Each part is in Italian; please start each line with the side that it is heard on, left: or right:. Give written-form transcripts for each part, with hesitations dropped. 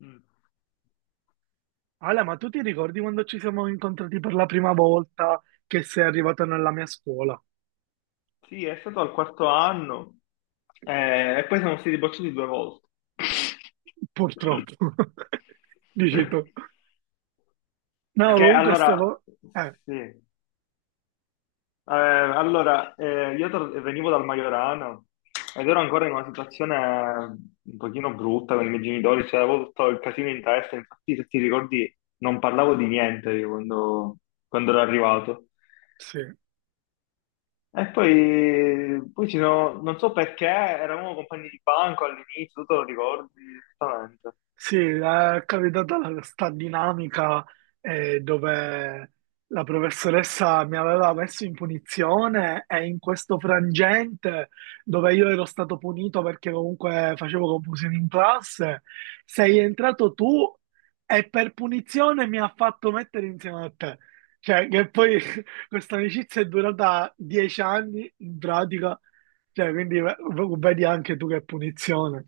left: Mm.
right: Ale, ma tu ti ricordi quando ci siamo incontrati per la prima volta che sei arrivato nella mia scuola?
left: Sì, è stato al quarto anno, e poi siamo stati bocciati 2 volte.
right: Purtroppo, dici tu. No,
left: Perché
right: comunque
left: allora,
right: stavo... Eh,
left: sì. Allora, io venivo dal Maiorano ed ero ancora in una situazione un pochino brutta con i miei genitori, cioè avevo tutto il casino in testa. Infatti, se ti ricordi, non parlavo di niente io quando ero arrivato.
right: sì.
left: E poi ci sono, non so perché, eravamo compagni di banco all'inizio, tu te lo ricordi esattamente.
right: Sì, è capitata sta dinamica dove la professoressa mi aveva messo in punizione e in questo frangente dove io ero stato punito perché comunque facevo confusione in classe, sei entrato tu e per punizione mi ha fatto mettere insieme a te. Cioè, che poi questa amicizia è durata dieci anni in pratica, cioè, quindi vedi anche tu che punizione,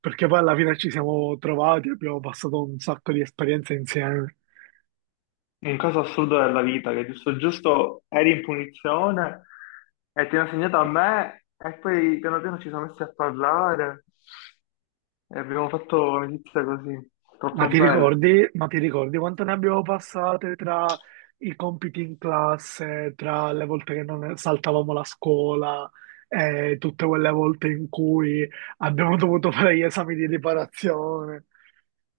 right: perché poi alla fine ci siamo trovati, abbiamo passato un sacco di esperienze insieme.
left: Un caso assurdo della vita, che giusto giusto eri in punizione e ti hanno segnato a me, e poi piano piano ci siamo messi a parlare e abbiamo fatto amicizia così, troppo bello.
right: Ma ti ricordi quanto ne abbiamo passate tra i compiti in classe, tra le volte che non saltavamo la scuola, e tutte quelle volte in cui abbiamo dovuto fare gli esami di riparazione?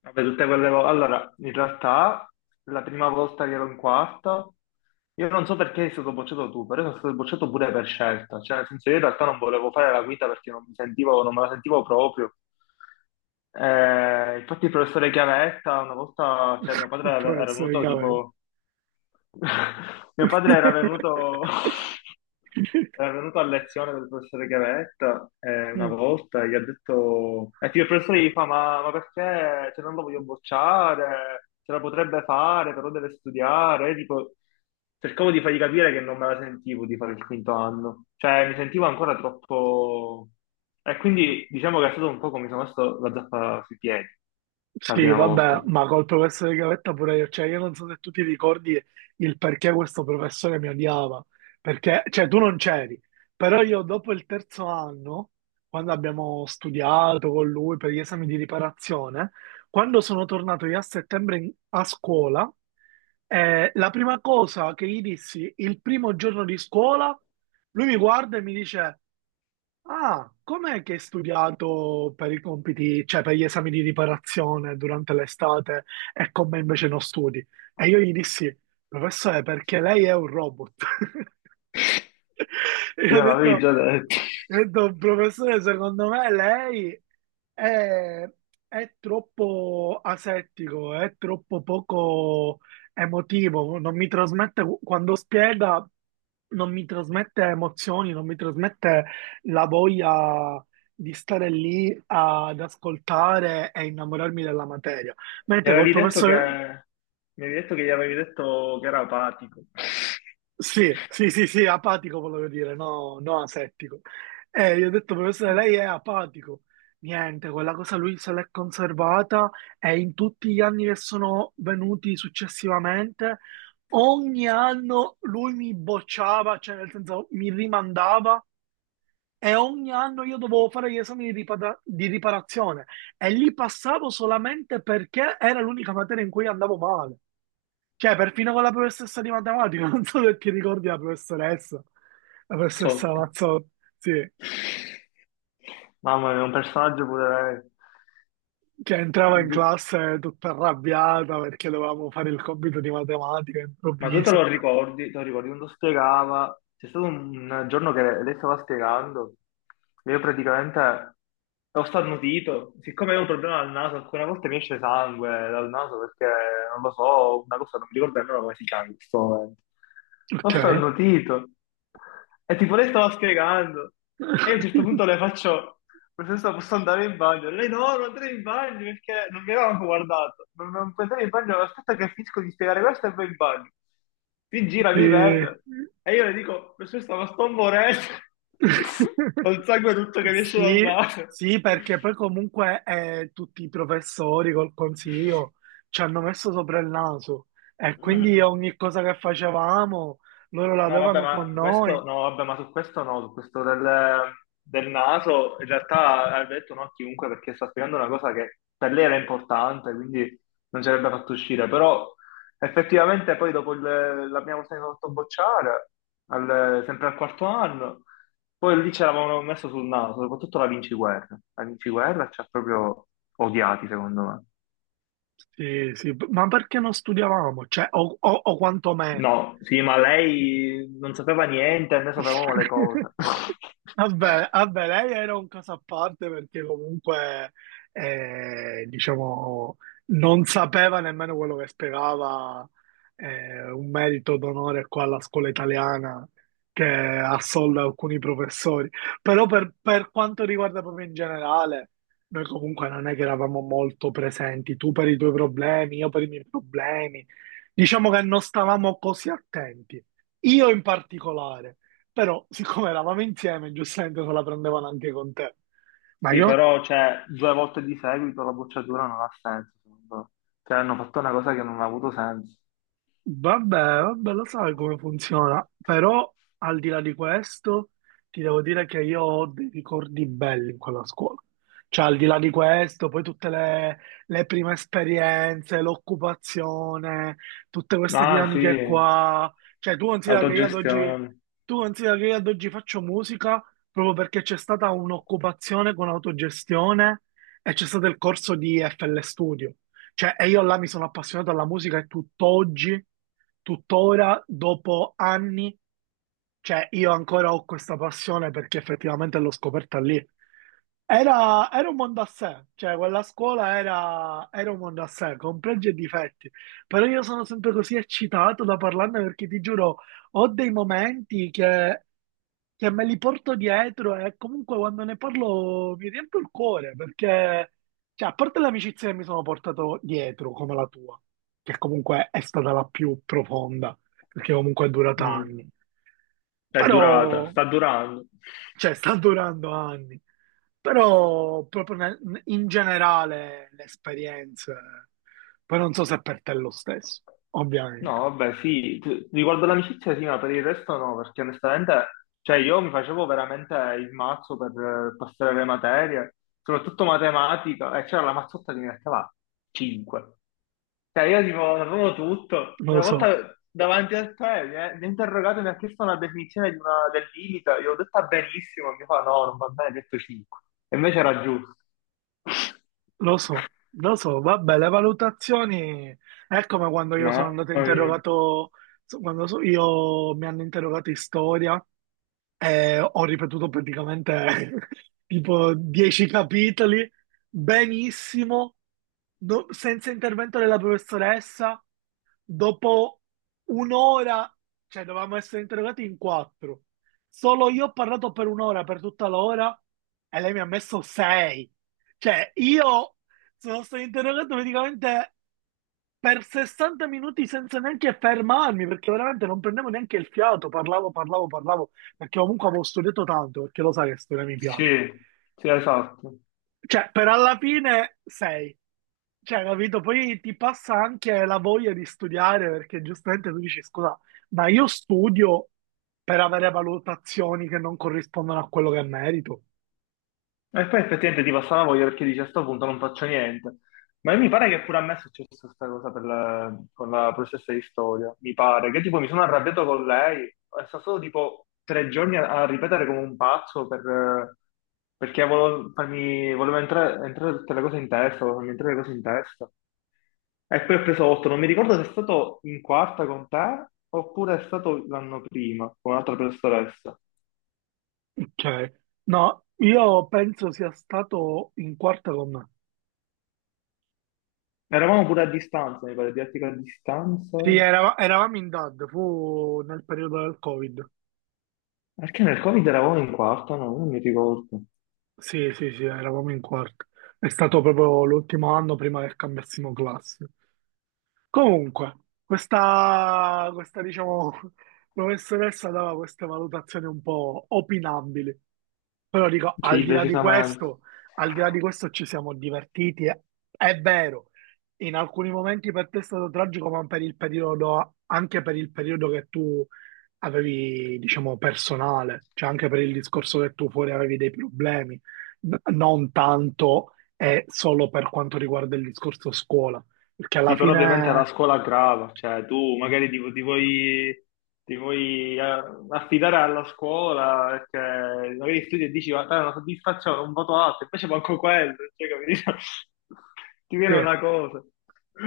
left: Vabbè, tutte quelle volte. Allora, in realtà, la prima volta che ero in quarta, io non so perché sei stato bocciato tu, però sono stato bocciato pure per scelta. Cioè, nel senso, io in realtà non volevo fare la guida perché non mi sentivo, non me la sentivo proprio. Infatti, il professore Chiavetta, una volta, cioè, mio padre
right: Il
left: era
right: professore
left: venuto
right: Cavell.
left: tipo. Mio padre era venuto. Era venuto a lezione del professore Gavetta, una volta, e gli ha detto, e il professore gli fa, ma perché, cioè, non lo voglio bocciare, ce la potrebbe fare, però deve studiare. E tipo, cercavo di fargli capire che non me la sentivo di fare il quinto anno, cioè mi sentivo ancora troppo. E quindi diciamo che è stato un po' come mi sono messo la zappa sui piedi la
right: Sì,
left: prima volta.
right: vabbè, ma col professore Gavetta pure io, cioè io non so se tu ti ricordi il perché questo professore mi odiava, perché, cioè tu non c'eri, però io dopo il terzo anno, quando abbiamo studiato con lui per gli esami di riparazione, quando sono tornato io a settembre a scuola, la prima cosa che gli dissi il primo giorno di scuola, lui mi guarda e mi dice... Ah, com'è che hai studiato per i compiti, cioè per gli esami di riparazione durante l'estate e con me invece non studi? E io gli dissi, professore, perché lei è un robot. Io
left: Io l'avevi
right: ho
left: già detto.
right: detto, professore, secondo me lei è, è troppo asettico, è troppo poco emotivo, non mi trasmette, quando spiega, non mi trasmette emozioni, non mi trasmette la voglia di stare lì ad ascoltare e innamorarmi della materia.
left: Mi
right: Mentre col
left: avevi detto che,
right: professore...
left: mi avevi detto che gli avevi detto che era apatico.
right: Sì, sì, sì, sì, apatico volevo dire, no, no asettico. E gli ho detto, professore,
left: Una
right: lei è apatico. Niente, quella cosa lui se l'è conservata e in tutti gli anni che sono venuti successivamente, ogni anno lui mi bocciava, cioè nel senso mi rimandava, e ogni anno io dovevo fare gli esami di, di riparazione, e li passavo solamente perché era l'unica materia in cui andavo male. Cioè, perfino con la professoressa di matematica, non so se ti ricordi la professoressa
left: mazzotta.
right: Mazzotti, sì,
left: Mamma mia, un personaggio pure lei.
right: che entrava in
left: Di-
right: classe tutta arrabbiata perché dovevamo fare il compito di matematica
left: Ma tu
right: improvviso.
left: te lo ricordi quando spiegava? C'è stato un giorno che lei stava spiegando, io praticamente ho starnutito, siccome avevo un problema al naso, alcune volte mi esce sangue dal naso perché, non lo so, una cosa, non mi ricordo nemmeno come si chiama in questo momento. Ho
right: Ok.
left: starnutito e tipo lei stava spiegando, e io a un certo punto le faccio: professoressa, posso andare in bagno? Lei, no, non andare in bagno perché non mi avevano guardato. Non puoi andare in bagno, aspetta che finisco di spiegare questo e poi in bagno. Si gira, mi
right: Sì.
left: vede, e io le dico: professoressa, ma sto morendo. Col sangue tutto che mi esce dal
right: Sì,
left: naso.
right: sì, perché poi comunque tutti i professori col consiglio ci hanno messo sopra il naso, e quindi ogni cosa che facevamo loro la
left: No, vabbè,
right: avevano
left: ma
right: con noi.
left: questo no, vabbè, ma su questo no, su questo del naso, in realtà ha detto no a chiunque perché sta spiegando una cosa che per lei era importante, quindi non ci avrebbe fatto uscire. Però effettivamente, poi, dopo la prima volta che sono fatto bocciare, sempre al quarto anno, poi lì ce l'avevano messo sul naso, soprattutto la Vinci Guerra. La Vinci Guerra ci ha proprio odiati, secondo me.
right: Sì, sì, ma perché non studiavamo? Cioè, o quantomeno.
left: No, sì, ma lei non sapeva niente, e noi sapevamo le cose.
right: Vabbè, vabbè, lei era un caso a parte perché comunque, diciamo, non sapeva nemmeno quello che spiegava, un merito d'onore qua alla scuola italiana che assolda alcuni professori. Però per quanto riguarda proprio in generale, noi comunque non è che eravamo molto presenti, tu per i tuoi problemi, io per i miei problemi. Diciamo che non stavamo così attenti. Io in particolare. Però, siccome eravamo insieme, giustamente se la prendevano anche con te. Ma
left: Sì,
right: io
left: però cioè, 2 volte di seguito la bocciatura non ha senso, secondo me. Cioè, hanno fatto una cosa che non ha avuto senso.
right: vabbè, vabbè, lo sai come funziona, però al di là di questo ti devo dire che io ho dei ricordi belli in quella scuola. Cioè, al di là di questo, poi tutte le prime esperienze, l'occupazione, tutte queste
left: Ah,
right: dinamiche
left: sì,
right: qua. Cioè, tu considera che io ad oggi,
left: autogestione.
right: tu considera che io ad oggi faccio musica proprio perché c'è stata un'occupazione con autogestione e c'è stato il corso di FL Studio. Cioè, e io là mi sono appassionato alla musica e tutt'oggi, tuttora, dopo anni, cioè io ancora ho questa passione perché effettivamente l'ho scoperta lì. Era, era un mondo a sé, cioè quella scuola era, era un mondo a sé, con pregi e difetti, però io sono sempre così eccitato da parlarne perché ti giuro, ho dei momenti che me li porto dietro e comunque quando ne parlo mi riempio il cuore perché, cioè, a parte l'amicizia che mi sono portato dietro, come la tua, che comunque è stata la più profonda, perché comunque è durata
left: Mm.
right: anni,
left: È
right: però,
left: durata, sta durando.
right: cioè, sta durando anni, però proprio in generale le esperienze, poi non so se per te è lo stesso, ovviamente,
left: No, vabbè, sì, riguardo l'amicizia sì, ma per il resto no, perché onestamente, cioè io mi facevo veramente il mazzo per passare le materie, soprattutto matematica, e c'era la mazzotta che mi metteva 5. Cioè, io tipo sapevo tutto.
right: non lo
left: Una volta,
right: so.
left: davanti a te, mi ha interrogato e mi ha chiesto una definizione di del limite. Io ho detto: ah, benissimo. Mi fa: no, non va bene, ho detto 5. E invece era giusto.
right: Lo so, lo so, vabbè, le valutazioni è come quando io sono
left: Mamma
right: andato
left: mia.
right: interrogato, io mi hanno interrogato in storia, ho ripetuto praticamente tipo 10 capitoli, benissimo, senza intervento della professoressa. Dopo un'ora, cioè dovevamo essere interrogati in quattro. Solo io ho parlato per un'ora, per tutta l'ora, e lei mi ha messo sei. Cioè, io sono stato interrogato praticamente per 60 minuti senza neanche fermarmi, perché veramente non prendevo neanche il fiato, parlavo, parlavo, parlavo, perché comunque avevo studiato tanto, perché lo sai che storia mi piace.
left: Sì, sì, esatto.
right: Cioè, per alla fine sei. Cioè, capito? Poi ti passa anche la voglia di studiare, perché giustamente tu dici, scusa, ma io studio per avere valutazioni che non corrispondono a quello che merito.
left: E poi effettivamente ti passa la voglia, perché dici: a sto punto non faccio niente. Ma mi pare che pure a me è successa questa cosa per con la professoressa di storia. Mi pare che tipo mi sono arrabbiato con lei, è stato solo tipo 3 giorni a ripetere come un pazzo perché volevo, farmi, volevo entrare tutte le cose in testa, volevo farmi entrare le cose in testa. E poi ho preso 8, non mi ricordo se è stato in quarta con te oppure è stato l'anno prima con un'altra professoressa.
right: Cioè, no, io penso sia stato in quarta con me.
left: Eravamo pure a distanza, mi pare, didattica a distanza.
right: Sì, eravamo in DAD, fu nel periodo del Covid.
left: Perché nel Covid eravamo in quarta, no? Non mi ricordo.
right: Sì, sì, sì, eravamo in quarto. È stato proprio l'ultimo anno prima che cambiassimo classe. Comunque, questa, diciamo, professoressa dava queste valutazioni un po' opinabili. Però dico, al
left: Sì,
right: di là di
left: decisamente.
right: questo, al di là di questo ci siamo divertiti. È vero, in alcuni momenti per te è stato tragico, ma per il periodo, anche per il periodo che tu avevi, diciamo, personale, cioè anche per il discorso che tu fuori avevi dei problemi, non tanto e solo per quanto riguarda il discorso scuola, perché alla
left: Sì, però ovviamente era
right: fine,
left: scuola grava, cioè tu magari ti vuoi, affidare alla scuola perché magari studi e dici: guarda, è una soddisfazione, un voto alto. Invece manco quello, cioè, capito? Ti viene
right: sì,
left: una cosa.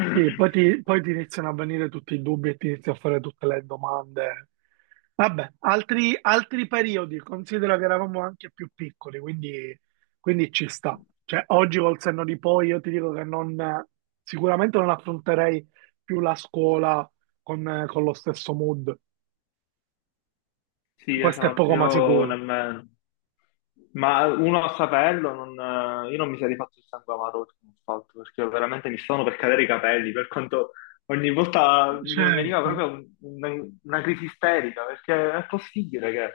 right: sì, poi ti iniziano a venire tutti i dubbi e ti inizi a fare tutte le domande. Vabbè, altri, altri periodi, considera che eravamo anche più piccoli, quindi, quindi ci sta. Cioè, oggi col senno di poi io ti dico che non, sicuramente non affronterei più la scuola con lo stesso mood.
left: Sì,
right: Questo è
left: esatto,
right: poco ma
left: io
right: sicuro.
left: nemmeno. Ma uno a saperlo, io non mi sarei fatto il sangue amaro se non fatto, perché veramente mi stavano per cadere i capelli, per quanto ogni volta mi veniva
right: Certo.
left: proprio una crisi isterica, perché è possibile che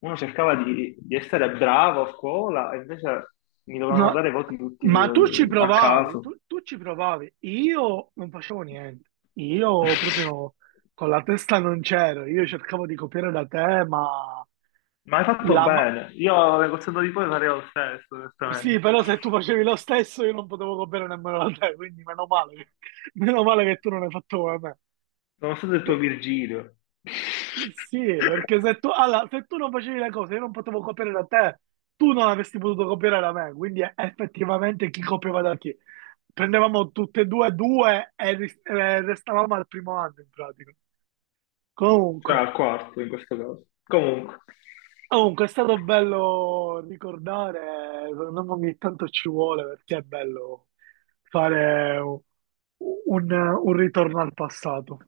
left: uno cercava di essere bravo a scuola e invece mi dovevano
right: Ma,
left: dare voti tutti
right: ma tu ci
left: a
right: provavi,
left: caso.
right: tu, tu ci provavi, io non facevo niente, io proprio con la testa non c'ero, io cercavo di copiare da te, ma
left: Ma hai fatto
right: la ma-
left: bene, io alle cose di poi farei lo stesso,
right: sì,
left: onestamente.
right: però se tu facevi lo stesso io non potevo copiare nemmeno da te, quindi meno male, meno male che tu non hai fatto come me.
left: Nonostante il tuo Virgilio,
right: Sì, sì, perché se tu, allora, se tu non facevi le cose, io non potevo copiare da te, tu non avresti potuto copiare da me, quindi effettivamente chi copiava da chi? Prendevamo tutte e due due e restavamo al primo anno in pratica. Comunque,
left: cioè al quarto in questo caso. Comunque,
right: comunque è stato bello ricordare, secondo me ogni tanto ci vuole perché è bello fare un, un ritorno al passato.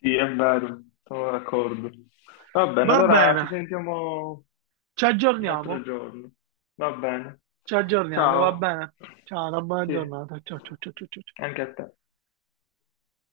left: sì, è vero, sono d'accordo. Va bene,
right: Va
left: allora
right: bene,
left: ci sentiamo
right: ci
left: un altro
right: aggiorniamo.
left: giorno. Va bene.
right: Ci aggiorniamo, va
left: Ciao.
right: bene? Ciao, una buona
left: Sì,
right: giornata. Ciao, ciao, ciao, ciao, ciao, ciao.
left: anche a te.